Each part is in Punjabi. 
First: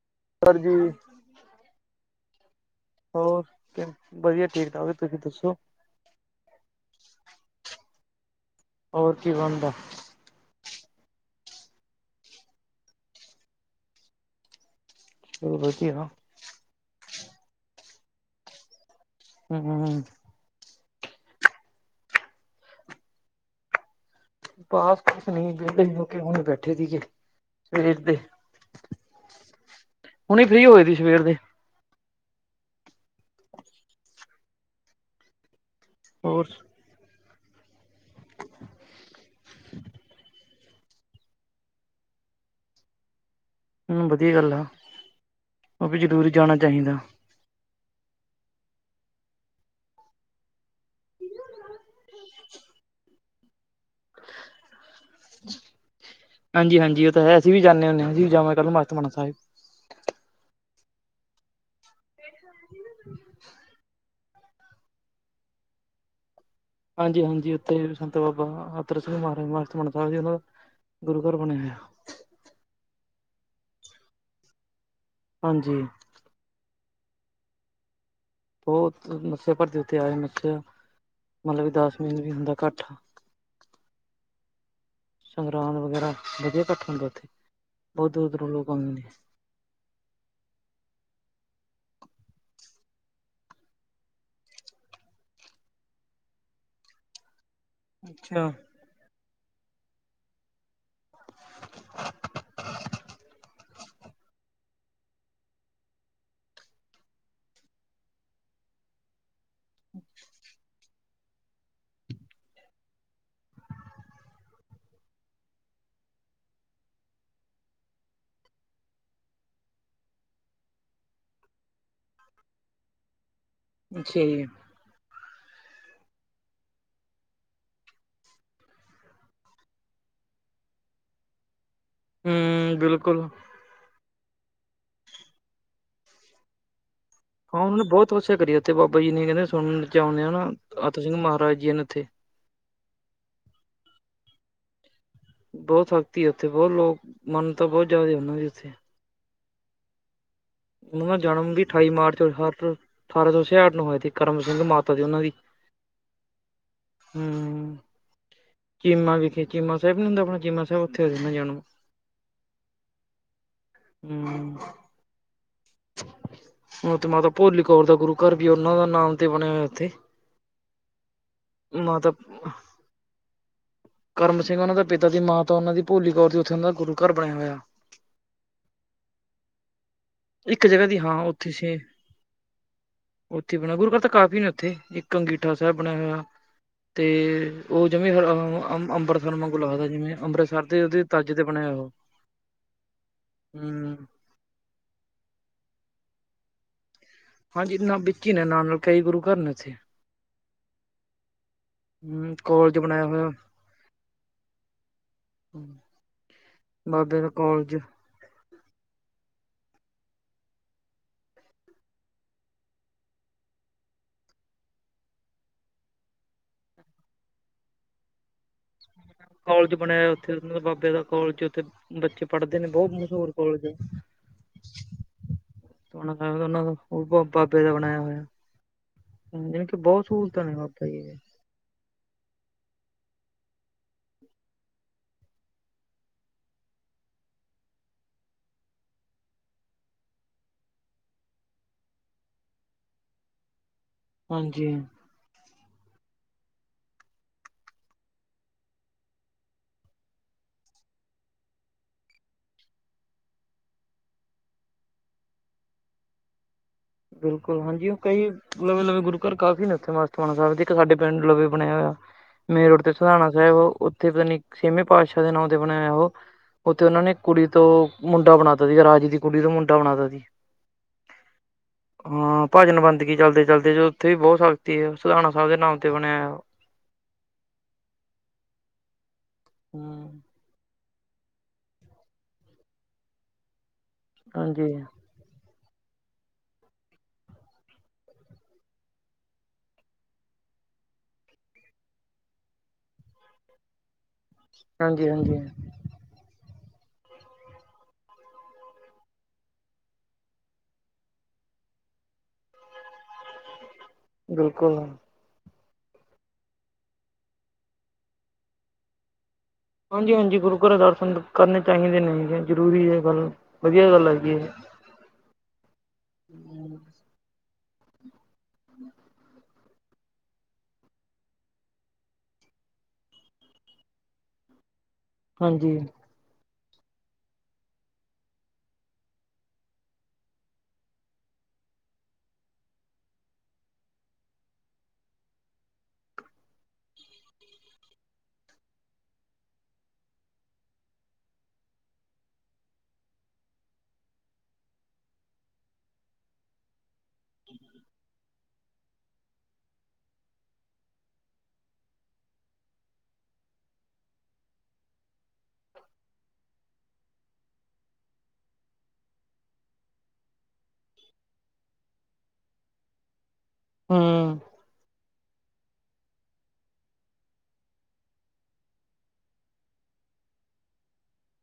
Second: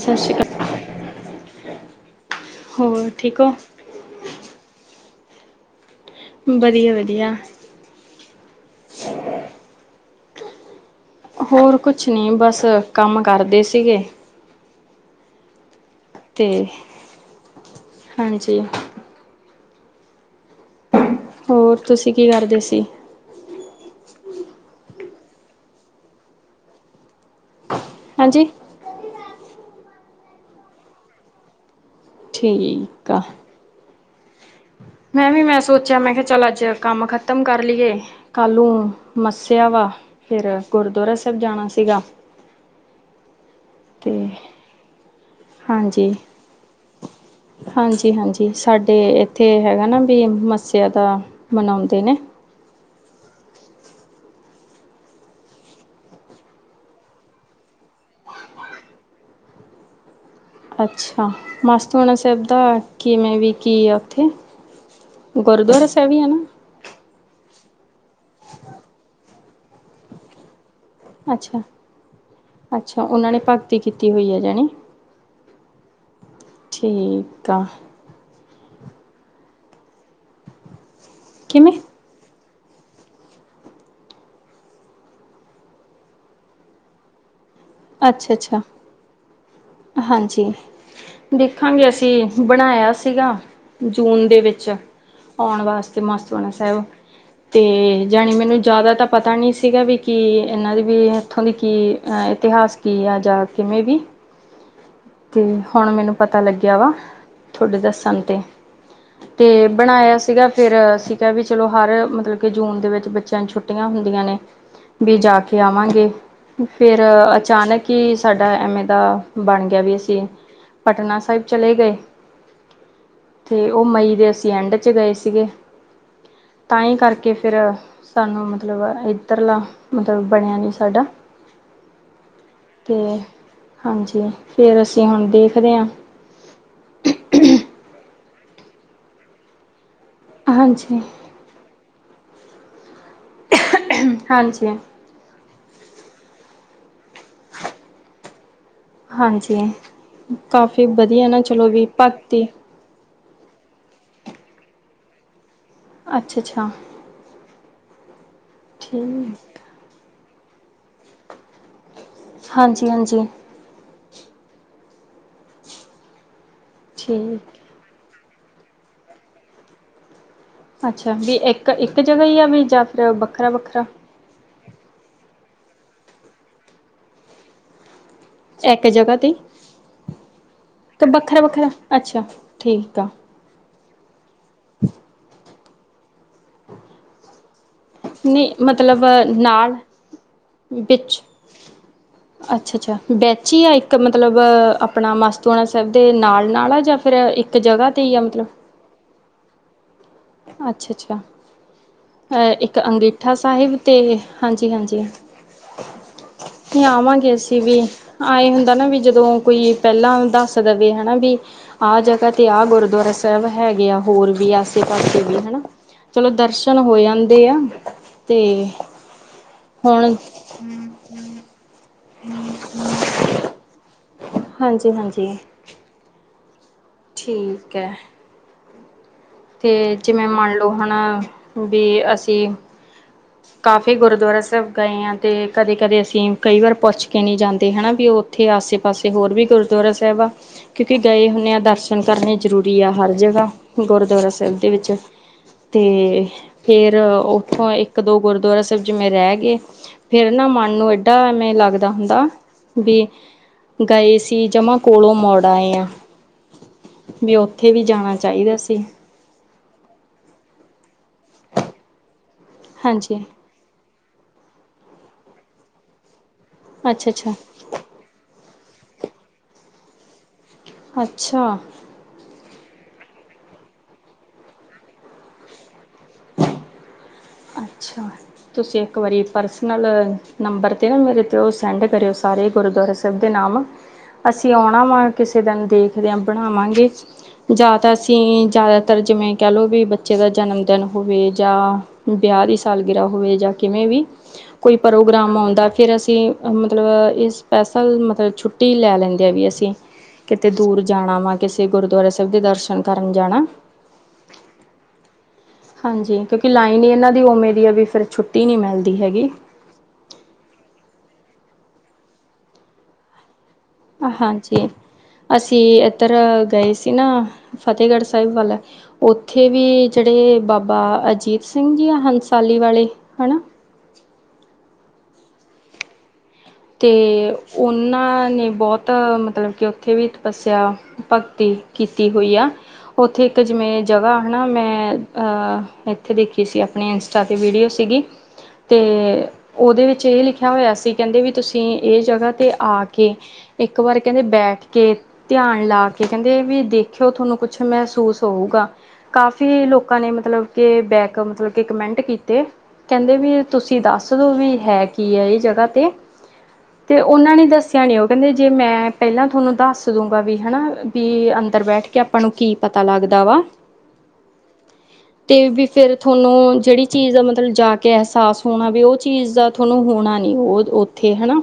ਸਤਿ ਸ਼੍ਰੀ ਕਾ ਸਰ ਜੀ [inaudible] ਠੀਕ ਹੋਰ ਹੋ ਵਧੀ ਵਧੀਆ ਠੀਕ-ਠਾਕ ਤੁਸੀਂ ਦੱਸੋ। ਵਧੀਆ ਵਧੀਆ। ਹੋਰ ਕੀ ਬਣਦਾ। ਹੋਰ ਕੁਛ ਨ੍ਹੀਂ ਬਸ ਕੰਮ ਕਰਦੇ ਸੀਗੇ। ਹੋ ਵ ਕੀ ਹਾਂ ਤੇ ਹਾਂਜੀ। ਹਂ ਹੋਰ ਤੁਸੀਂ ਕੀ ਕਰਦੇ ਸੀ। ਬਸ ਕੁਛ ਨੀ ਵਿਹਲੇ ਹੋਕੇ ਹੁਣ ਬੈਠੇ ਸੀਗੇ ਸਵੇਰ ਦੇ ਹਾਂਜੀ ਹੁਣੇ ਫ੍ਰੀ ਹੋਏ ਸੀ ਸਵੇਰ ਦੇ ਠੀਕ ਆ। ਮੈਂ ਵੀ ਮੈਂ ਸੋਚਿਆ ਮੈਂ ਕਿਹਾ ਚੱਲ ਹੋਰ ਅੱਜ ਕੰਮ ਖਤਮ ਕਰ ਲਈਏ, ਕੱਲ ਨੂੰ ਮੱਸਿਆ ਵਾ ਫਿਰ ਗੁਰਦੁਆਰਾ ਸਾਹਿਬ ਜਾਣਾ ਸੀਗਾ। ਹਂ ਤੇ ਵਧੀਆ ਗੱਲ ਆ, ਉਹ ਵੀ ਹਾਂਜੀ ਜਰਰੀ ਜਾਣਾ ਚਾਹੀਦਾ। ਹਾਂਜੀ ਹਾਂਜੀ, ਸਾਡੇ ਇੱਥੇ ਹੈਗਾ ਨਾ ਵੀ ਮੱਸਿਆ ਦਾ ਮਨਾਉਂਦੇ ਨੇ। ਹਾਂਜੀ ਹਾਂਜੀ ਉਹ ਤਾਂ ਹੈ, ਅਸੀਂ ਵੀ ਜਾਂਣੇ ਹੁੰਣੇ ਆਂ ਅਸੀਂ ਵੀ ਜਾਵਾਂ ਕੱਲ੍ਹ ਮਸਤਮਾਨ ਸਾਹਿਬ ਅੱਛਾ ਮਸਤਵਾਲਾ ਸਾਹਿਬ ਦਾ ਕਿਵੇਂ ਵੀ ਕੀ ਆ ਉੱਥੇ। ਗੁਰਦੁਆਰਾ ਸਾਹਿਬ ਈ ਐ ਨਾ। ਹਾਂਜੀ ਹਾਂਜੀ ਉੱਥੇ ਸੰਤ ਬਾਬਾ ਆਦਰ ਸਿੰਘ ਮਹਾਰਾਜ ਮ ਸਾਹਿਬ ਜੀ [unintelligible] ਗੁਰੂ ਘਰ ਬਣਿਆ ਅੱਛਾ ਹੋਇਆ ਅੱਛਾ, ਉਹਨਾਂ ਨੇ ਭਗਤੀ ਕੀਤੀ ਹੋਈ ਆ ਜਣੀ। ਹਾਂਜੀ। ਠੀਕ ਆ। ਬਹੁਤ ਮੱਸਿਆ ਭਰਦੇ ਉੱਤੇ ਆਏ [unintelligible] ਮਤਲਬ ਕਿ ਕਿਵੇਂ ਦਸ ਮਹੀਨੇ ਵੀ ਹੁੰਦਾ ਕੱਠ ਸੰਗਰਦ ਵਗੈਰਾ ਵਧੀਆ ਇਕੱਠ ਹੁੰਦਾ ਉੱਥੇ ਬਹੁਤ ਅੱਛਾ ਦੂਰੋਂ-ਦੂਰੋਂ ਅੱਛਾ ਲੋਕ ਆਉਂਦੇ ਨੇ। ਹਾਂਜੀ। ਦੇਖਾਂਗੇ ਅਸੀਂ ਬਣਾਇਆ ਸੀਗਾ ਜੂਨ ਦੇ ਵਿੱਚ ਆਉਣ ਵਾਸਤੇ ਮਸਤ ਬਣਾ ਸਾਹਿਬ। ਤੇ ਜਾਣੀ ਅੱਛਾ, ਮੈਨੂੰ ਜ਼ਿਆਦਾ ਤਾਂ ਪਤਾ ਨਹੀਂ ਸੀਗਾ ਵੀ ਕਿ ਐ। ਇਹਨਾਂ ਦੀ ਵੀ ਇੱਥੋਂ ਦੀ ਕੀ ਇਤਿਹਾਸ ਕੀ ਆ ਜਾਂ ਕਿਵੇਂ ਵੀ ਤੇ ਹੁਣ ਮੈਨੂੰ ਪਤਾ ਲੱਗਿਆ ਵਾ ਤੁਹਾਡੇ ਦੱਸਣ ਤੇ ਤੇ ਬਣਾਇਆ ਸੀਗਾ ਫਿਰ ਸੀਗਾ ਵੀ ਚਲੋ ਹਰ ਮਤਲਬ ਕਿ ਜੂਨ ਦੇ ਵਿੱਚ ਬੱਚਿਆਂ ਨੂੰ ਛੁੱਟੀ ਛੁੱਟੀਆਂ ਹੁੰਦੀਆਂ ਨੇ ਵੀ ਜਾ ਕੇ ਆਵਾਂਗੇ। ਫਿਰ ਅਚਾਨਕ ਹੀ ਸਾਡਾ ਐਵੇਂ ਦਾ ਬਣ ਗਿਆ ਵੀ ਪਟਨਾ ਸਾਹਿਬ ਚਲੇ ਗਏ। ਤੇ ਉਹ ਮਈ ਅੱਛਾ ਦੇ ਜੀ, ਅਸੀਂ ਐਂਡ 'ਚ ਗਏ ਸੀਗੇ ਤਾਂ ਹੀ ਕਰਕੇ ਫਿਰ ਸਾਨੂੰ ਮਤਲਬ ਇੱਧਰਲਾ ਮਤਲਬ ਬਣਿਆ ਨੀ ਸਾਡਾ ਹੂੰ ਤੇ ਬਿਲਕੁਲ। ਹਾਂਜੀ ਫਿਰ ਅਸੀਂ ਹੁਣ ਦੇਖਦੇ ਹਾਂ। ਹਾਂ ਉਹਨਾਂ ਨੇ ਬਹੁਤ ਕੁਛ ਸਿਆ ਕਰੀ ਉੱਥੇ ਬਾਬਾ ਜੀ ਨੇ ਕੈਂਦੇ ਸੁਣਦੇ ਆ ਨਾ ਹਾਂਜੀ ਆਤਰ ਸਿੰਘ ਮਹਾਰਾਜ ਜੀ ਨੇ ਉੱਥੇ ਹਾਂਜੀ ਬਹੁਤ ਸਖਤੀ ਆ ਉੱਥੇ ਬਹੁਤ ਲੋਕ ਮਨ ਤਾਂ ਬਹੁਤ ਜਾਦੇ ਉਹਨਾਂ ਦੀ ਉੱਥੇ ਹਾਂਜੀ ਕਾਫੀ ਉਹਨਾਂ ਦਾ ਵਧੀਆ ਨਾ ਜਨਮ ਚਲੋ ਵੀ ਅਠਾਈ ਮਾਰਚ ਭਗਤੀ ਅਠਾਰ ਅਠਾਰਾਂ ਸੌ ਛਿਆਹਠ ਨੂੰ ਹੋਏ ਸੀ ਕਰਮ ਸਿੰਘ ਮਾਤਾ ਦੀ ਉਹਨਾਂ ਦੀ ਅੱਛਾ-ਅੱਛਾ ਹੂੰ ਚੀਮਾ ਵਿਖੇ ਠੀਕ ਚੀਮਾ ਸਾਹਿਬ ਨੀ ਹੁੰਦਾ ਆਪਣਾ ਚੀਮਾ ਸਾਹਿਬ ਉੱਥੇ ਆ ਜਾਣ ਨੂੰ ਹਾਂਜੀ-ਹਾਂਜੀ ਹੂੰ ਹੋ ਤੇ ਮੈਂ ਤਾ ਠੀਕ ਪੋਲੀ ਕੌਰ ਦਾ ਗੁਰੂ ਘਰ ਵੀ ਉਹਨਾਂ ਦਾ ਨਾਮ ਤੇ ਬਣਿਆ ਹੋਇਆ ਉੱਥੇ ਅੱਛਾ ਵੀ ਇੱਕ-ਇੱਕ ਜਗ੍ਹਾ ਮਾਤਾ ਹੀ ਆ ਵੀ ਜਾਂ ਫਿਰ ਵੱਖਰਾ-ਵੱਖਰਾ ਕਰਮ ਸਿੰਘ ਉਹਨਾਂ ਦੇ ਪਿਤਾ ਦੀ ਮਾਂਤਾ ਉਹਨਾਂ ਦੀ ਭੋਲੀ ਕੌਰ ਦੀ ਉੱਥੇ ਉਹ ਦਾ ਗੁਰੂ ਘਰ ਬਣਿਆ ਹੋਇਆ। ਇੱਕ ਜਗ੍ਹਾ ਇੱਕ ਜਗ੍ਹਾ ਦੀ ਤੇ-ਤੇ ਹਾਂ ਉੱਥੇ ਵੱਖਰਾ-ਵੱਖਰਾ ਸੀ ਅੱਛਾ ਠੀਕ ਆ। ਉੱਥੇ ਬਣਿਆ ਗੁਰੂ ਕੱਲ ਤਾਂ ਕਾਫੀ ਨੇ ਉੱਥੇ ਇੱਕ ਅੰਗੀਠਾ ਸਾਹਿਬ ਬਣਿਆ ਹੋਇਆ ਤੇ ਓ ਜਿਵੇਂ ਹ ਨਹੀਂ ਮਤਲਬ ਅਮਬਰਸਰ ਵਾਂਗ ਨਾਲ ਲੱਗਦਾ ਜਿਵੇਂ ਅੰਮ੍ਰਿਤਸਰ ਦੇ ਉਹਦੇ ਤਜ ਤੇ ਬਣਿਆ ਓ। ਅੱਛਾ-ਅੱਛਾ ਬੈਚ ਈ ਆ ਇੱਕ ਮਤਲਬ ਆਪਣਾ ਮਾਸਤੂਣਾ ਸਾਹਿਬ ਦੇ ਨਾਲ-ਨਾਲ ਆ ਜਾਂ ਫਿਰ ਇੱਕ ਹਾਂਜੀ ਜਗ੍ਹਾ ਨਾ ਤੇ ਈ ਆ ਵਿੱਚ ਹੀ ਨੇ ਮਤਲਬ ਨਾਲ ਨਾਲ ਕਈ ਗੁਰੂ ਘਰ ਇਥੇ ਅੱਛਾ-ਅੱਛਾ ਹਮ ਅਹ ਕਾਲਜ ਇੱਕ ਬਣਾਇਆ ਹੋਇਆ। ਅੰਗਠਾ ਸਾਹਿਬ ਤੇ ਇਹ ਹਾਂਜੀ- ਹਾਂਜੀ। ਤੇ ਬਾਬੇ ਦਾ ਆਵਾਂਗੇ ਅਸੀਂ ਕਾਲਜ ਵੀ ਆ ਇਹ ਹੁੰਦਾ ਨਾ ਵੀ ਜਦੋਂ ਕੋਈ ਪਹਿਲਾਂ ਦੱਸ ਦੇਵੇ ਹਨਾ ਵੀ ਆਹ ਜਗ੍ਹਾ ਤੇ ਆਹ ਗੁਰਦੁਆਰਾ ਸਾਹਿਬ ਹੈਗੇ ਆ ਹੋਰ ਵੀ ਆ। ਪਾਸੇ ਵੀ ਹਨਾ ਚਲੋ ਦਰਸ਼ਨ ਹੋ ਆਂਦੇ ਆ। ਤੇ ਕੋਲਜ ਬਣਿਆ ਹੁਣ ਮਤਲਬ ਉੱਥੇ ਬਾਬੇ ਦਾ ਕੋਲਜ ਉੱਥੇ ਬੱਚੇ ਪੜ੍ਹਦੇ ਨੇ ਬੋਤ ਮਸ਼ਹੂਰ ਕੋਲਜ ਆ। ਹਾਂਜੀ ਹਾਂਜੀ ਸੋਣਾ ਤਾ ਉਹਨਾਂ ਦਾ ਬਾਬੇ ਦਾ ਠੀਕ ਹੈ ਬਣਾਇਆ ਹੋਇਆ ਆ। ਤੇ ਜਿਵੇਂ ਮੰਨ ਲਓ ਜੀ ਹਨਾ ਵੀ ਅਸੀਂ ਕਾਫੀ ਗੁਰਦੁਆਰਾ ਸਾਹਿਬ ਗਏ ਆ ਅਤੇ ਕਦੇ-ਕਦੇ ਅਸੀਂ ਕਈ ਵਾਰ ਪੁੱਛ ਕੇ ਨਹੀਂ ਜਾਂਦੇ ਹੈ ਨਾ ਵੀ ਓ। ਇਥੇ ਆਸੇ ਪਾਸੇ ਹੋਰ ਵੀ ਗੁਰਦੁਆਰਾ ਸਾਹਿਬ ਆ। ਕਿਉਂਕਿ ਗਏ ਹੁੰਣੇ ਆ ਦਰਸ਼ਨ ਕਰਨੇ ਜ਼ਰੂਰੀ ਆ ਹਰ ਜਗ੍ਹਾ ਗੁਰਦੁਆਰਾ ਸਾਹਿਬ ਹਾਂਜੀ ਦੇ ਵਿੱਚ ਤੇ ਫੇਰ ਉੱਥੋਂ ਇੱਕ ਇੱਕ ਦੋ ਗੁਰਦੁਆਰਾ ਸਾਹਿਬ ਜਿਵੇਂ ਰਏ ਗਏ। ਫਿਰ ਨਾ ਮਨ ਨੂੰ ਏਡਾ ਐਵੇਂ ਲੱਗਦਾ ਹੁੰਦਾ ਵੀ ਗਏ ਸੀ ਜਮਾ ਕੋਲੋਂ ਮੋੜ ਆਏ ਆਂ। ਬਿਲਕੁਲ ਹਾਂਜੀ ਉਹ ਕਈ ਚਾਹੀਦਾ ਨਵੇਂ ਸੀ ਨਵੇਂ ਗੁਰ ਪਰ ਕਾਫੀ ਨੇ ਉਥੇਸਤਾਨ ਸਾਹਿਬ ਦੇ ਇੱਕ ਸਾਡੇ ਪਿੰਡ ਲਵੇ ਬਣ ਹੋਇਆ ਮੇਨੋ ਤੇ ਹਾਂਜੀ ਸਧਣਾ ਸਾਹਿਬ ਉਥੇਣੀ ਛੇਵੇਂ ਪਾਤਸ਼ਾਹ ਦੇ ਨਾਂਓ ਤੇ ਬਣਾਇਆ ਉਹ ਉੱਥੇ ਉਹਨਾਂ ਨੇ ਅੱਛਾ-ਅੱਛਾ ਕੁੜੀ ਤੋਂ ਮੁੰਡਾ ਬਣਾ ਤ ਸੀ ਰਾਜੇ ਦੀ ਕੁੜੀ ਦਾ ਮੁੰਡਾ ਬਣਾਤਾ ਸੀ ਅੱਛਾ ਹਾਂ ਭਜਨ ਬੰਦਗੀ ਚੱਲਦੇ ਚਲਦੇ ਜਦ ਉੱਥੇ ਵੀ ਬਹੁਤ ਸਖਤੀ ਆ ਸੁਧਣਾ ਸਾਹਿਬ ਦੇ ਨਾਮ ਤੇ ਬਣਿਆ ਏ ਓਹ ਅੱਛਾ ਤੁਸੀਂ ਇੱਕ ਵਾਰੀ ਪਰਸਨਲ ਹਮ ਨੰਬਰ 'ਤੇ ਨਾ ਮੇਰੇ 'ਤੇ ਉਹ ਸੈਂਡ ਕਰਿਓ ਸਾਰੇ ਗੁਰਦੁਆਰਾ ਸਾਹਿਬ ਦੇ ਨਾਮ ਅਸੀਂ ਹਾਂਜੀ ਆਉਣਾ ਵਾ ਕਿਸੇ ਦਿਨ ਦੇਖਦਿਆਂ ਬਣਾਵਾਂਗੇ ਜਾਂ ਤਾਂ ਅਸੀਂ ਜ਼ਿਆਦਾਤਰ ਜਿਵੇਂ ਕਹਿ ਲਓ ਵੀ ਬੱਚੇ ਦਾ ਜਨਮਦਿਨ ਹੋਵੇ ਜਾਂ ਵਿਆਹ ਦੀ ਸਾਲਗਿਰਾਹ ਹੋਵੇ ਜਾਂ ਕਿਵੇਂ ਵੀ ਕੋਈ ਹਾਂਜੀ ਪ੍ਰੋਗਰਾਮ ਹਾਂਜੀ ਆਉਂਦਾ ਫਿਰ ਅਸੀਂ ਮਤਲਬ ਇਹ ਸਪੈਸ਼ਲ ਮਤਲਬ ਛੁੱਟੀ ਲੈ ਲੈਂਦੇ ਆਾਂ ਵੀ ਅਸੀਂ ਕਿਤੇ ਦੂਰ ਜਾਣਾ ਵਾ ਕਿਸੇ ਗੁਰਦੁਆਰਾ ਸਾਹਿਬ ਦੇ ਦਰਸ਼ਨ ਕਰਨ ਜਾਣਾ। ਬਿਲਕੁਲ ਹਾਂਜੀ ਕਿਉਂਕਿ ਲਾਈਨ ਇਹਨਾਂ ਦੀ ਉਵੇਂ ਦੀ ਆ ਵੀ ਫਿਰ ਛੁੱਟੀ ਨਹੀਂ ਮਿਲਦੀ ਹੈਗੀ। ਹਾਂਜੀ ਹਾਂਜੀ ਗੁਰੂ ਘਰ ਦਰਸ਼ਨ ਕਰਨੇ ਚਾਹੀਦੇ ਨੇ ਗੇ ਜ਼ਰੂਰੀ ਹੈ ਗੱਲ। ਵਧੀਆ ਗੱਲ ਹੈਗੀ ਹੈ। ਹਾਂਜੀ ਅਸੀਂ ਇੱਧਰ ਗਏ ਸੀ ਨਾ। ਫਤਿਹਗੜ੍ਹ ਸਾਹਿਬ ਵਾਲਾ ਉੱਥੇ ਵੀ ਜਿਹੜੇ ਬਾਬਾ ਅਜੀਤ ਸਿੰਘ ਜੀ ਆ ਹੰਸਾਲੀ ਵਾਲੇ ਹੈ ਹਨਾ। ਹਾਂਜੀ ਅਤੇ ਉਹਨਾਂ ਨੇ ਬਹੁਤ ਮਤਲਬ ਕਿ ਉੱਥੇ ਵੀ ਤਪੱਸਿਆ ਭਗਤੀ ਕੀਤੀ ਹੋਈ ਆ। ਉੱਥੇ ਇੱਕ ਜਿਵੇਂ ਜਗ੍ਹਾ ਹਨਾ ਮੈਂ ਅਹ ਇੱਥੇ ਦੇਖੀ ਸੀ ਆਪਣੇਇਨਸਤਾ ਦੀ ਵੀਡੀਓ ਸੀਗੀ ਤੇ ਉਹਦੇ ਵਿੱਚ ਇਹ ਲਿਖਿਆ ਹੋਇਆ ਸੀ ਕਹਿੰਦੇ ਵੀ ਤੁਸੀਂ ਇਹ ਜਗ੍ਹਾ 'ਤੇ ਆ ਕੇ ਇੱਕ ਵਾਰ ਕਹਿੰਦੇ ਬੈਠ ਕੇ ਧਿਆਨ ਲਾ ਕੇ ਕਹਿੰਦੇ ਵੀ ਦੇਖਿਓ ਤੁਹਾਨੂੰ ਕੁੱਛ ਮਹਿਸੂਸ ਹਊਗਾ ਕਾਫੀ ਲੋਕਾਂ ਨੇ ਮਤਲਬ ਕੇ ਬੈਕ ਮਤਲਬ ਕੇ ਕਮੈਂਟ ਕੀਤੇ। ਕਹਿੰਦੇ ਵੀ ਤੁਸੀਂ ਦੱਸ ਦੋ ਵੀ ਹੈ ਕੀ ਹੈ ਇਹ ਜਗ੍ਹਾ ਤੇ। ਤੇ ਉਹਨਾਂ ਨੇ ਦੱਸਿਆ ਨੀ ਉਹ ਕਹਿੰਦੇ ਜੇ ਮੈਂ ਪਹਿਲਾਂ ਤੁਹਾਨੂੰ ਦੱਸ ਦ ਦੂੰਗਾ ਵੀ ਹਨਾ ਵੀ ਅੰਦਰ ਬੈਠ ਕੇ ਆਪਾਂ ਨੂੰ ਕੀ ਪਤਾ ਲੱਗਦਾ ਵਾ। ਹਮ ਅਤੇ ਵੀ ਫਿਰ ਤੁਹਾਨੂੰ ਜਿਹੜੀ ਚੀਜ਼ ਦਾ ਮਤਲਬ ਜਾ ਕੇ ਅਹਿਸਾਸ ਹੋਣਾ ਵੀ ਉਹ ਚੀਜ਼ ਦਾ ਤੁਹਾਨੂੰ ਹੋਣਾ ਨੀ ਉਹ ਉੱਥੇ ਹਨਾ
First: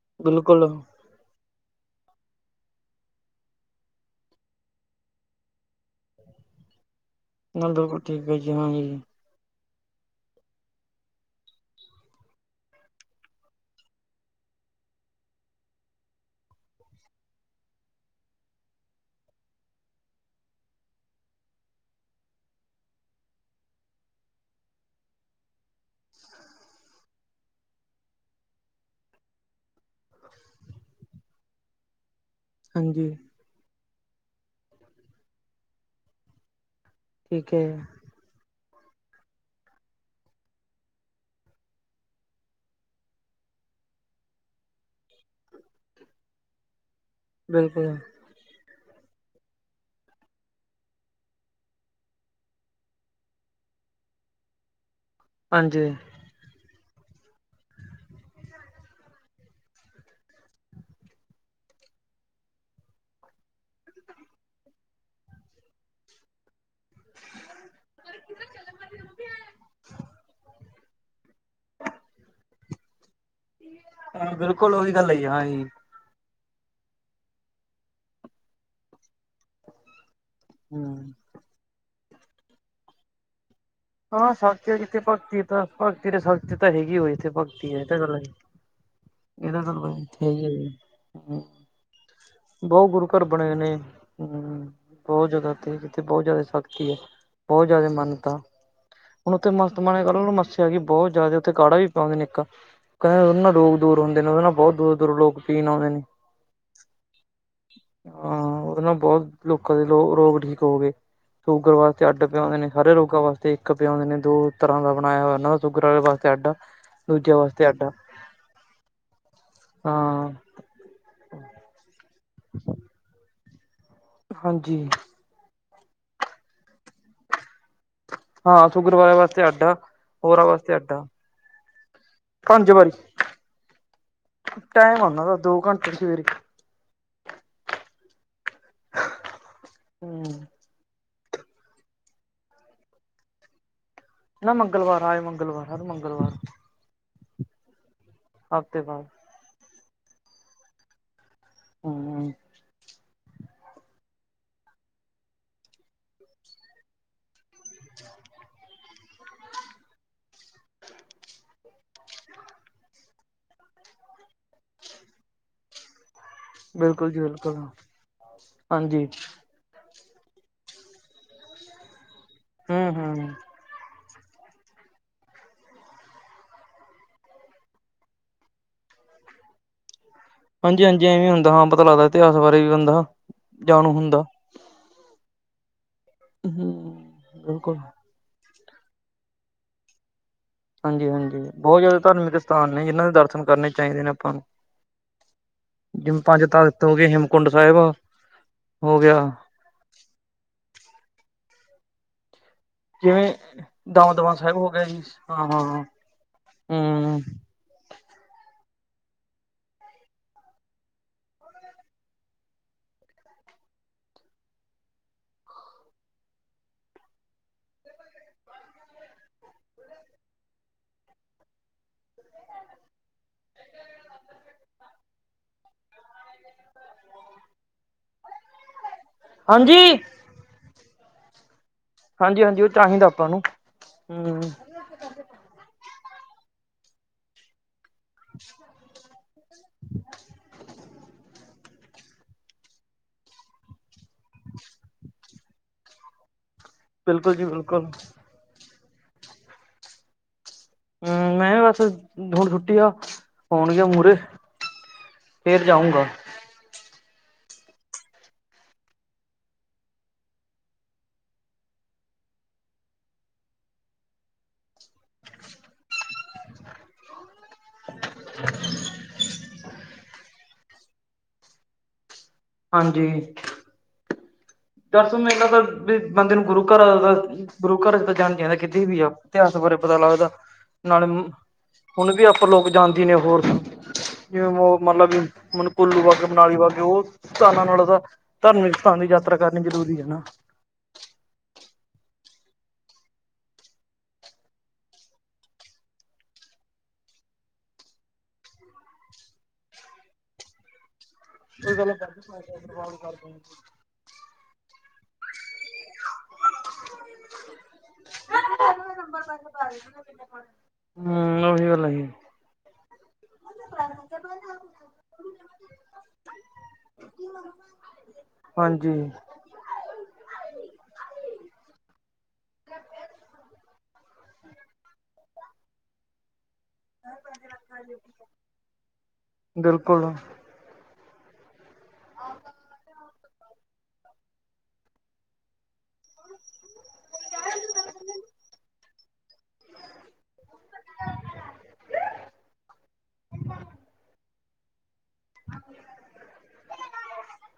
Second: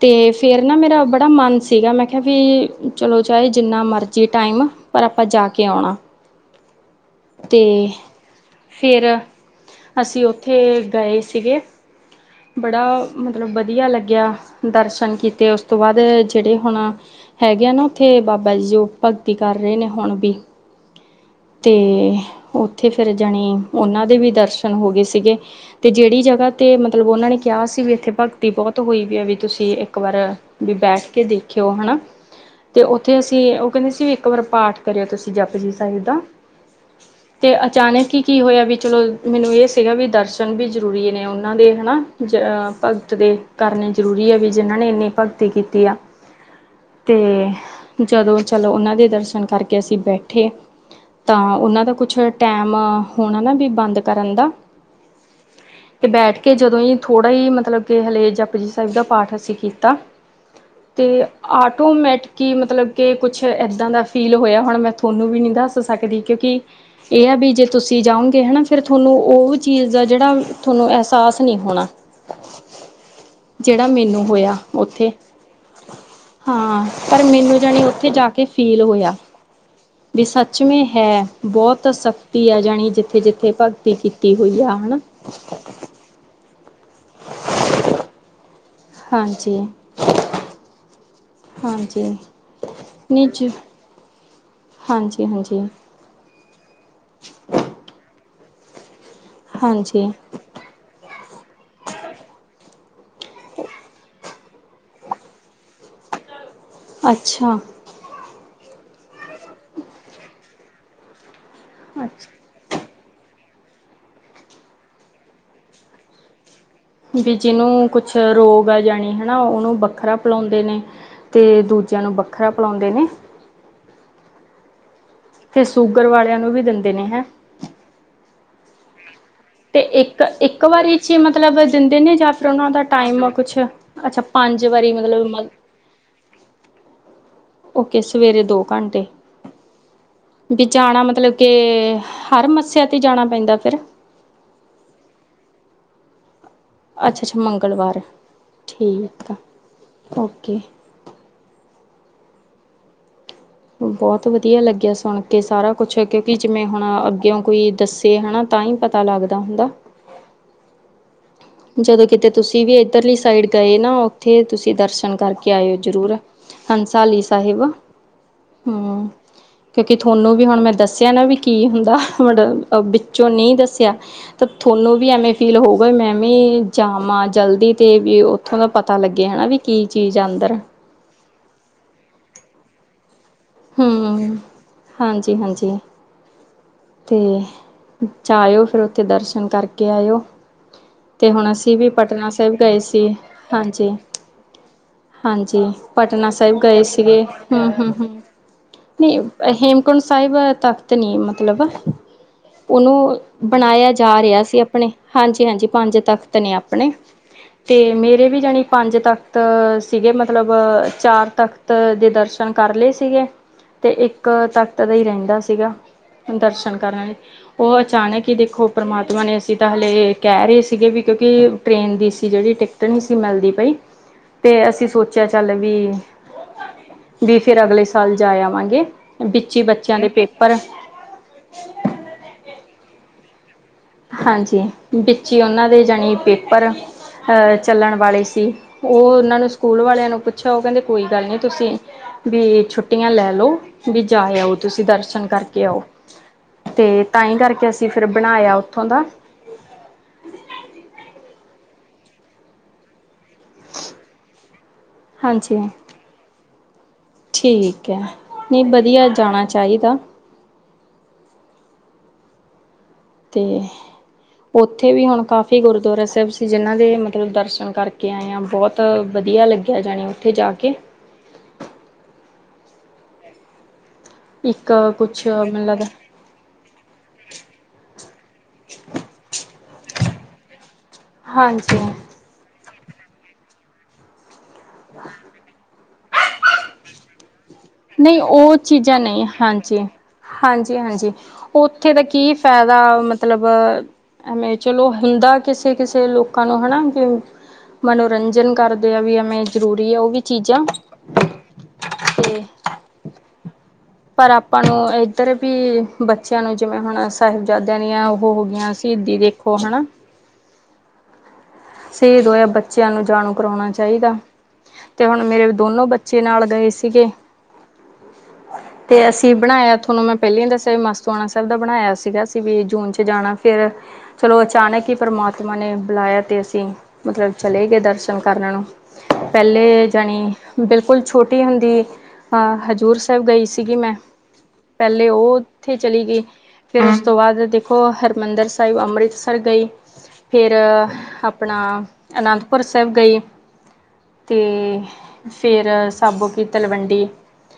ਤੇ ਫੇਰ ਨਾ ਬਿਲਕੁਲ ਮੇਰਾ ਬੜਾ ਮਨ ਸੀਗਾ ਮੈਂ ਵੀ ਚਲੋ ਚਾਹੇ ਜਿੰਨਾ ਮਰਜ਼ੀ ਟਾਈਮ ਪਰ ਆਪਾਂ ਜਾ ਕੇ ਆਉਣਾ। ਤੇ ਨਾਲ ਬਿਲਕੁਲ ਠੀਕ ਹੈ ਜੀ ਹਾਂਜੀ। ਫਿਰ ਅਸੀਂ ਉੱਥੇ ਗਏ ਸੀਗੇ ਬੜਾ ਮਤਲਬ ਵਧੀਆ ਲੱਗਿਆ, ਦਰਸ਼ਨ ਕੀਤੇ ਉਸ ਤੋਂ ਬਾਅਦ ਜਿਹੜੇ ਹੁਣ ਹੈਗੇ ਆ ਨਾ ਉੱਥੇ ਬਾਬਾ ਜੀ ਜੋ ਭਗਤੀ ਕਰ ਰਹੇ ਨੇ ਹੁਣ ਵੀ। ਅਤੇ ਉੱਥੇ ਫਿਰ ਜਾਣੀ ਉਹਨਾਂ ਦੇ ਵੀ ਦਰਸ਼ਨ ਹੋ ਗਏ ਸੀਗੇ। ਅਤੇ ਜਿਹੜੀ ਜਗ੍ਹਾ 'ਤੇ ਮਤਲਬ ਉਹਨਾਂ ਨੇ ਕਿਹਾ ਸੀ, ਵੀ ਇੱਥੇ ਭਗਤੀ ਬਹੁਤ ਹੋਈ ਵੀ ਆ ਵੀ ਤੁਸੀਂ ਇੱਕ ਵਾਰ ਵੀ ਬੈਠ ਕੇ ਦੇਖਿਓ ਹਨਾ। ਤੇ ਹਾਂਜੀ ਉੱਥੇ ਅਸੀਂ ਉਹ ਕਹਿੰਦੇ ਸੀ ਇੱਕ ਵਾਰ ਪਾਠ ਕਰਿਓ ਤੁਸੀਂ ਜਪੁ ਜੀ ਸਾਹਿਬ ਦਾ। ਠੀਕ ਤੇ ਹੈ ਅਚਾਨਕ ਹੀ ਕੀ ਹੋਇਆ ਵੀ ਚਲੋ ਮੈਨੂੰ ਇਹ ਸੀਗਾ ਵੀ ਦਰਸ਼ਨ ਵੀ ਜ਼ਰੂਰੀ ਨੇ ਉਹਨਾਂ ਦੇ ਹਨਾ। ਜ ਭਗ ਦੇ ਕਰਨੇ ਜ਼ਰੂਰੀ ਹੈ ਵੀ ਜਿਹਨਾਂ ਨੇ ਇੰਨੀ ਭਗਤੀ ਕੀਤੀ ਆ। ਤੇ ਬਿਲਕੁਲ ਜਦੋਂ ਚਲੋ ਉਨਾਂ ਦੇ ਦਰਸ਼ਨ ਕਰਕੇ ਅਸੀਂ ਬੈਠੇ ਤਾਂ ਉਨਾਂ ਦਾ ਕੁਛ ਟੈਮ ਹੋਣਾ ਨਾ ਬੀ ਬੰਦ ਕਰਨ ਦਾ। ਹਾਂਜੀ। ਤੇ ਬੈਠ ਕੇ ਜਦੋਂ ਈ ਥੋੜ੍ਹਾ ਈ ਮਤਲਬ ਕਿ ਹਲੇ ਜਪੁ ਜੀ ਸਾਹਿਬ ਦਾ ਪਾਠ ਅਸੀਂ ਕੀਤਾ। [inaudible] ਤੇ ਆਟੋਮੈਟਿਕੀ ਮਤਲਬ ਕਿ ਕੁਛ ਐਦਾਂ ਦਾ ਫੀਲ ਹੋਇਆ ਹੁਣ ਮੈਂ ਉਨੂ ਵੀ ਨਹੀਂ ਦੱਸ ਸਕਦੀ। ਕਿਉਂਕਿ ਏ ਹੈ ਵੀ ਜੇ ਤੁਸੀਂ ਜਾਓਗੇ ਹਨਾ ਫਿਰ ਤੁਹਾਨੂੰ ਉਹ ਚੀਜ਼ ਦਾ ਜਿਹੜਾ ਤੁਹਾਨੂੰ ਅਹਿਸਾਸ ਨਹੀਂ ਹੋਣਾ। ਜੇੜਾ ਮੈਨੂੰ ਹਾਂ ਹੋਇਆ ਬਿਲਕੁਲ ਉਹੀ ਉੱਥੇ ਗੱਲ ਹੈ ਹਾਂਜੀ ਹਾਂ ਪਰ ਮੈਨੂੰ ਜਾਣੀ ਉੱਥੇ ਜਾ ਕੇ ਫੀਲ ਹੋਇਆ। ਵੀ ਸੱਚ ਮੇਂ ਹੂੰ। ਹੈ ਬੋਹਤ ਸ਼ਖਤੀ ਹੈ ਜਾਣੀ ਜਿੱਥੇ-ਜਿੱਥੇ ਪਗ ਹਾਂ ਸਚ ਐ ਕਿਥੇ ਪਗਤੀ ਤਾਂ ਪਗ ਤੇਰੇ ਸਖਤ ਤਾਂ ਹੈਗੀ ਹੋਏ ਇੱਥੇ ਪਗਤੀ ਹੈ ਇਹ ਤਾਂ ਗੱਲ ਐ ਹਾਂਜੀ ਇਹਦਾ ਗੱਲੋ ਹਾਂਜੀ ਹਾਂਜੀ ਬਹੁ ਗੁਰੂ ਘਰ ਨਹੀਂ ਬਣੇ ਜੀ ਹੋਏ ਨੇ। ਹੂੰ ਬੋ ਹਾਂਜੀ ਜਿਆਦਾ ਹਾਂਜੀ ਇਥੇ ਜਿੱਥੇ ਬਹੁਤ ਜਿਆਦਾ ਸਖਤੀ ਹੈ ਬੋ ਜ਼ਿਆਦਾ ਮਨਤਾ। ਹੁਣ ਉੱਥੇ ਮਤ ਮਾ ਕ ਹਾਂਜੀ ਮੱਸਿਆ ਹੈਗੀ ਬਹੁਤ ਜ਼ਿਆ ਉੱਥ ਕਾੜਾ ਵੀ ਪਿਆਉਂਦੇ ਨੇ ਇੱਕ ਪੈ ਉਦੇ ਨਾਲ ਰੋਗ ਦੂਰ ਹੁੰਦੇ ਨੇ। ਉਹਦੇ ਨਾਲ ਬੋਤ ਦੂਰੋਂ-ਦੂਰੋ ਲੋਗ ਪੀਣ ਆਊਂਦੇ ਨੇ। ਅੱਛਾ। ਹਾਂ ਉਦੇ ਨਾਲ ਬੋਤ ਲੋਕਾਂ ਦੇ ਲੋ ਰੋਗ ਠੀਕ ਹੋਗੇ। ਸੂਗਰ ਵਾਸਤੇ ਅੱਛਾ ਅੱਡ ਪਿਆਉਂਦੇ ਨੇ, ਸਾਰੇ ਰੋਗਾਂ ਵਾਸ ਤੇ ਇੱਕ ਪਿਉਦੇ ਨੇ, ਦੋ ਤਰ੍ਹਾਂ ਦਾ ਬਣਾਇਆ ਹੋਇਆ ਇਹਨਾਂ ਦਾ ਸੁਗਰ ਵਾਲੇ ਪਾਸੇ ਅੱਡ। ਵੀ ਦੂਜਿਆਂ ਵਾਸਤੇ ਅੱਡ ਆ ਜਿਹਨੂੰ ਕੁਛ ਰੋਗ ਆ ਯਾਣੀ ਹੈਨਾ, ਉਨੂੰ ਵੱਖਰਾ ਹਾਂ ਪਿਲਾਉਂਦੇ ਨੇ। ਤੇ ਦੂਜਿਆਂ ਨੂੰ ਵੱਖਰਾ ਪਿਲੋਂਦੇ ਨੇ। ਹਾਂਜੀ। ਤੇ ਸ਼ੂਗਰ ਵਾਲਿਆਂ ਨੂੰ ਵੀ ਦਿੰਦੇ ਨੇ ਹੈ ਹਾਂ, ਸੁਗਰ ਵਾਲਿਆਂ ਵਾ ਤੇ ਇੱਕ-ਇੱਕ ਵਾਰੀ ਚ ਮਤਲਬ ਦਿੰਦੇ ਨੇ ਜਾਂ ਫਿਰ ਉਹਨਾਂ ਪੰਜ ਦਾ ਵਾਰੀ ਟਾਈਮ ਆ ਕੁੱਛ ਅੱਛਾ, ਪੰਜ ਵਾਰੀ ਟਾਈਮ ਆ ਉਹਨਾਂ ਮਤਲਬ ਦਾ ਦੋ ਘੰਟੇ ਸਵੇਰੇ ਓਕੇ ਸਵੇਰੇ ਦੋ ਘੰਟੇ। ਹੂੰ। ਵੀ ਜਾਣਾ ਮਤਲਬ ਕੇ, ਹਰ ਮੱਸਿਆਂ ਤੇ ਜਾਣਾ ਪੈਂਦਾ ਫੇਰ? ਨਾ ਮੰਗਲਵਾਰ ਆਏ ਮੰਗਲਵਾਰ, ਹਰ ਮੰਗਲਵਾਰ। ਅੱਛਾ-ਅੱਛਾ ਮੰਗਲਵਾਰ ਹਫ਼ਤੇ ਬਾਅਦ ਠੀਕ ਐ, ਓਕੇ। ਹੂੰਹ ਬੋਤ ਵਧੀਆ ਲੱਗਿਆ ਸੁਣ ਕੇ ਸਾਰਾ ਕੁੱਛ, ਕਿਉਂਕਿ ਜਿਵੇਂ ਹੁਣ ਅੱਗੇ ਓ- ਕੋਈ ਦੱਸੇ ਹੈਨਾ, ਤਾਂ ਹੀ ਪਤਾ ਲੱਗਦਾ ਹੁੰਦਾ। ਜਦੋਂ ਕਿਤੇ ਤੁਸੀਂ ਵੀ ਇੱਧਰਲੀ ਸਾਈਡ ਗਏ ਨਾ, ਉੱਥੇ ਤੁਸੀਂ ਦਰਸ਼ਨ ਕਰਕੇ ਆਏਓ ਜ਼ਰੂਰ। ਬਿਲਕੁਲ ਹੰਸਾਲੀ ਜੀ ਬਿਲਕੁਲ ਸਾਹਿਬ, ਹਾਂਜੀ ਹੂੰ। ਕਿਉਂਕਿ ਤੁਹਾਨੂੰ ਵੀ ਹੁਣ ਮੈਂ ਦੱਸਿਆਂ ਨਾ ਵੀ ਕੀ ਹੁੰਦਾ, ਮਬਟ ਵਿੱਚੋਂ ਹੂੰ-ਹੂੰ ਨੀ ਦੱਸਿਆਂ। ਤਾਂ ਥੁਹਾਨੂੰ ਵੀ ਐਵੇਂ ਫੀਲ ਹੋਊਗਾ ਵੀ, ਮੈਂ ਮੈਂ ਭੀ ਜਾਵਾਂ ਜਲਦੀ ਤੇ ਵੀ ਉੱਥੋਂ ਦਾ ਪਤਾ ਲੱਗੇ ਹੈਨਾ ਵੀ ਕੀ ਚੀਜ਼ ਐ‌ ਅੰਦਰ। ਹਾਂਜੀ-ਹਾਂਜੀ, ਐਵੇਂ ਹੁੰਦਾ ਹਾਂ ਪਤਾ ਲੱਗਦਾ ਇਤਿਹਾਸ ਬਾਰੇ ਵੀ ਹੰਦਾ- ਹੂੰ, ਹਾਂਜੀ-ਹਾਂਜੀ‌। ਹੂੰ ਬਿਲਕੁੱਲ। ਜਾਂ ਆਏਓ ਫਿਰ ਉੱਥੇ ਦਰਸ਼ਨ ਕਰਕੇ ਆਏਓ। ਤੇ ਹਾਂਜੀ-ਹਾਂਜੀ, ਹੁਣ ਅਸੀਂ ਬਹੁਤ ਵੀ ਜ਼ਿਆਦਾ ਪਟਨਾ ਧਾਰਮਿਕ ਸਾਹਿਬ ਸਥਾਨ ਗਏ ਨੇ ਜਿਨ੍ਹਾਂ ਸੀ, ਦੇ ਦਰਸ਼ਨ ਕਰਨੇ ਹਾਂਜੀ। ਚਾਹੀਦੇ ਨੇ ਆਪਾਂ ਨੂੰ। ਹਾਂਜੀ, ਜਿਵੇਂ ਪਟਨਾ ਪੰਜ ਸਾਹਿਬ ਗਏ ਤਖ਼ਤ ਹੋ ਸੀਗੇ ਹੇਮਕੁੰਡ ਹੂੰ ਸਾਹਿਬ ਹੂੰ ਹੂੰ। ਹੋ ਨਈ ਗਿਆ, ਹੇਮਕੁੰਟ ਸਾਹਿਬ ਤਖ਼ਤ ਨੀ ਮਤਲਬ। ਉਹਨੂੰ ਜਿਵੇਂ ਬਣਾਇਆ ਜਾ ਦਮਦਮਾ ਰਿਹਾ ਸਾਹਿਬ ਸੀ ਹੋ ਗਿਆ ਅਪਣੇ, ਜੀ, ਹਾਂਜੀ ਹਾਂ-ਹਾਂ, ਹਾਂਜੀ ਪੰਜ ਤਖ਼ਤ ਨੇ ਅਪਣੇ। ਹੂੰ, ਤੇ ਮੇਰੇ ਵੀ ਜਾਣੀ ਪੰਜ ਤਖ਼ਤ ਸੀਗੇ ਮਤਲਬ ਚਾਰ ਤਖ਼ਤ ਤ ਦੇ ਦਰਸ਼ਨ ਕਰ ਲਏ ਸੀਗੇ। ਤੇ ਇੱਕ ਤਖ਼ਤ ਦਾ ਹੀ ਰਹਿੰਦਾ ਸੀਗਾ, ਦਰਸ਼ਨ ਕਰਨ ਲਈ। ਉਹ ਅਚਾਨਕ ਹੀ ਦੇਖੋਂ ਪਰਮਾਤਮਾ ਨੇ ਅਸੀਂ ਤਾਂ ਹਲੇੇ ਕਹਿ ਰਹੇ ਸੀਗੇ ਵੀ ਕਿਉਂਕਿ ਟ੍ਰੇਨ ਦੀ ਸੀ ਜਿਹੜੀ ਟਿਕ ਟਿਕਟ ਨਹੀਂ ਸੀ ਮਿਲਦੀ ਪਈ, ਤੇ ਅਸੀਂ ਸੋਚਿਆਂ ਚੱਲ ਵੀ ਵੀ ਫਿਰ ਅਗਲੇ ਸਾਲ ਜਾਏ ਆਵਾਂਗੇ, ਵਿੱਚ ਈ ਬੱਚਿਆਂ ਹਾਂਜੀ। ਦੇ ਪੇਪਰ ਏ ਹਾਂਜੀ ਹਾਂਜੀ, ਉਹ ਚਾਹੀਂਦਾ ਆਪਾਂ ਨੂੰ ਹੂੰ, ਹਾਂਜੀ, ਵਿੱਚ ਈ ਉਹਨਾਂ ਦੇ ਜਾਣੀ ਪੇਪਰ ਅਹ ਚੱਲਣ ਵਾਲੇ ਸੀ। ਉਹ ਉਹਨਾਂ ਨੂੰ ਸਕੂਲ ਵਾਲਿਆਂ ਨੂੰ ਪੁੱਛਿਆ, ਉਹ ਕਹਿੰਦੇ ਕੋਈ ਗੱਲ ਨੀ ਤੁਸੀਂ ਬੀ ਛੁੱਟੀਆਂ ਲੈ ਲਓ, ਬੀ ਜਾਏ ਆਉ ਤੁਸੀਂ ਦਰਸ਼ਨ ਕਰਕੇ ਆਓ। ਤੇ ਤਾਂ ਹੀ ਬਿਲਕੁਲ ਜੀ ਕਰਕੇ ਬਿਲਕੁਲ। ਅਸੀਂ ਫਿਰ ਬਣਾਇਆ ਉੱਥੋਂ ਦਾ। ਹੂੰ ਮੈਂ ਵੀ ਬੱਸ ਹੁਣ ਛੁੱਟੀ ਆ ਹੋਣ ਗਿਆ ਮੂਹਰੇ ਹਾਂਜੀ ਫੇਰ ਜਾਉਂਗਾ। ਠੀਕ ਐ, ਨਹੀਂ ਵਧੀਆ ਜਾਣਾ ਚਾਹੀਂਦਾ। ਤੇ ਉੱਥੇ ਵੀ ਹੁਣ ਕਾਫ਼ੀ ਗੁਰਦੁਆਰਾ ਸਾਹਿਬ ਸੀ, ਜਿਹਨਾਂ ਦੇ ਮਤਲਬ ਦਰਸ਼ਨ ਕਰਕੇ ਆਏ ਆ, ਬੋਤ ਤ ਵਧੀਆਂ ਲੱਗਿਆਂ ਜਾਣੀ, ਉੱਥੇ ਜਾ ਕੇ। ਹਾਂਜੀ। ਇੱਕ ਦਰਸਨ ਕੁਛ ਮੇਲਾ ਤਾਂ ਮੈਨੂੰ ਲੱਗਦਾ ਵੀ ਬੰਦੇ ਨੂੰ ਗੁਰੂ ਘਰ ਅਲ ਦਾ ਗੁਰੂ ਘਰ ਤਾਂ ਜਾਣੀ ਜਾਣ ਆ ਕਿਤੇ ਵੀ ਆ ਇਤਿਹਾਸ ਬਾਰੇ ਪਤਾ ਲੱਗਦਾ ਨਾਲੇ ਮ ਸੂਆ [unintelligible] ਉੱਪਰ ਲੋਕ ਜਾਂਦੀ ਨੇ ਹੋਰ ਜਿਵੇਂ ਵੋ ਮਤਲਬ ਵੀ ਮਨੂੰ ਕੁੁੱਲੂ ਵਰਗ ਨਾਲੀ ਵਾ ਗੇ ਓਹ ਧਾਨਾ ਨਾਲੋ [unintelligible] ਨਹੀਂ ਓਹ ਚੀਜ਼ਾਂ ਨਹੀ, ਹਾਂਜੀ। ਹੈ ਨਾ ਹਾਂਜੀ ਹਾਂਜੀ, ਓਥੇ ਦਾ ਕੀ ਫੈਦਾ ਮਤਲਬ ਐਮੇਂ ਚਲੋ ਹੁੰਦਾ ਕਿਸੇ-ਕਿਸੇ ਲੋਕਾਂ ਨੂੰ ਹਨਾ ਬੀ ਮਨੋਰੰਜਨ ਕਰਦੇ ਆ ਵੀ ਏਮੇਂ ਜ਼ਰੂਰੀ ਆ ਓਹ ਵੀ ਚੀਜ਼ਾਂ। ਕੋਈ ਗੱਲੋਂ ਫੈਦਾ ਤੋ ਤੇ ਹੈਗੈ [unintelligible] ਘਰ ਤੋਈ। [unintelligible] ਪਰ ਆਪਾਂ ਨੂੰ ਏਧਰ ਬੀ ਬੱਚਿਆਂ ਨੂੰ ਜਿਵੇਂ ਹੁਣ ਸਾਹਿਬਜ਼ਾਦਿਆਂ ਦੀਆਂ ਓਹੋ ਹੋ ਗੀਆਂ ਸ਼ਹੀਦੀ ਦੇ ਖੋ ਹੈਨਾ। ਹੁ ਓਹੀਓ। ਸ਼ਹੀਦ ਹੋਇਆ ਬੱਚਿਆਂ ਨੂੰ ਜਾਣੂ ਕਰੋਣਾ ਚਾਈਦਾ। ਤੇ ਹੁਣ ਮੇਰੇ ਦੋਨੋ ਬੱਚੇ ਨਾਲ ਗਏ ਸੀਗੇ। ਹਾਂਜੀ। ਤੇ ਅਸੀਂ ਬਣਾਇਆ ਥੋਨੂੰ ਮੈਂ ਪੈਲਾਂ ਈ ਦੱਸਿਆ ਵੀ ਮਸਤੂਆਣਾ ਸਾਇਬ ਦਾ ਬਣਾਇਆ ਸੀਗਾ ਅਸੀਂ ਵੀ ਜੂਨ ਚ ਜਾਣਾ, ਫੇਰ ਚਲੋ ਅਚਾਨਕ ਹੀ ਪਰਮਾਤਮਾ ਨੇ ਬੁਲਾਇਆ ਤੇ ਅਸੀ ਤੀਂ ਮਤਲਬ ਚਲੇ ਗਏ ਦਰਸ਼ਨ ਕਰਨ ਨੂੰ, ਪੈਲੇ ਬਿਲਕੁਲ ਜਣੀ ਬਿਲਕੁਲ ਛੋਟੀ ਹੁੰਦੀ ਹਾ ਹਜ਼ੂਰ ਸਾਹਿਬ ਗਈ ਸੀਗੀ ਮੈਂ। ਪੈਲੇ ੳ ੳਥੇ ਚਲੀ ਗਈ। ਫੇਰ ਉਸ ਤੋਂ ਬਾਦ ਦੇਖੋ ਹਰਮੰਦਰ ਸਾਹਿਬ ਅੰਮ੍ਰਿਤਸਰ ਗਈ ਫੇਰ ਅਪਣਾ ਅਨੰਦਪੁਰ ਸਾਹਿਬ ਗਈ ਤੇ ਪ ਫਿਰ ਸਾਬੋ ਕਿ ਤਲਵੰਡੀ।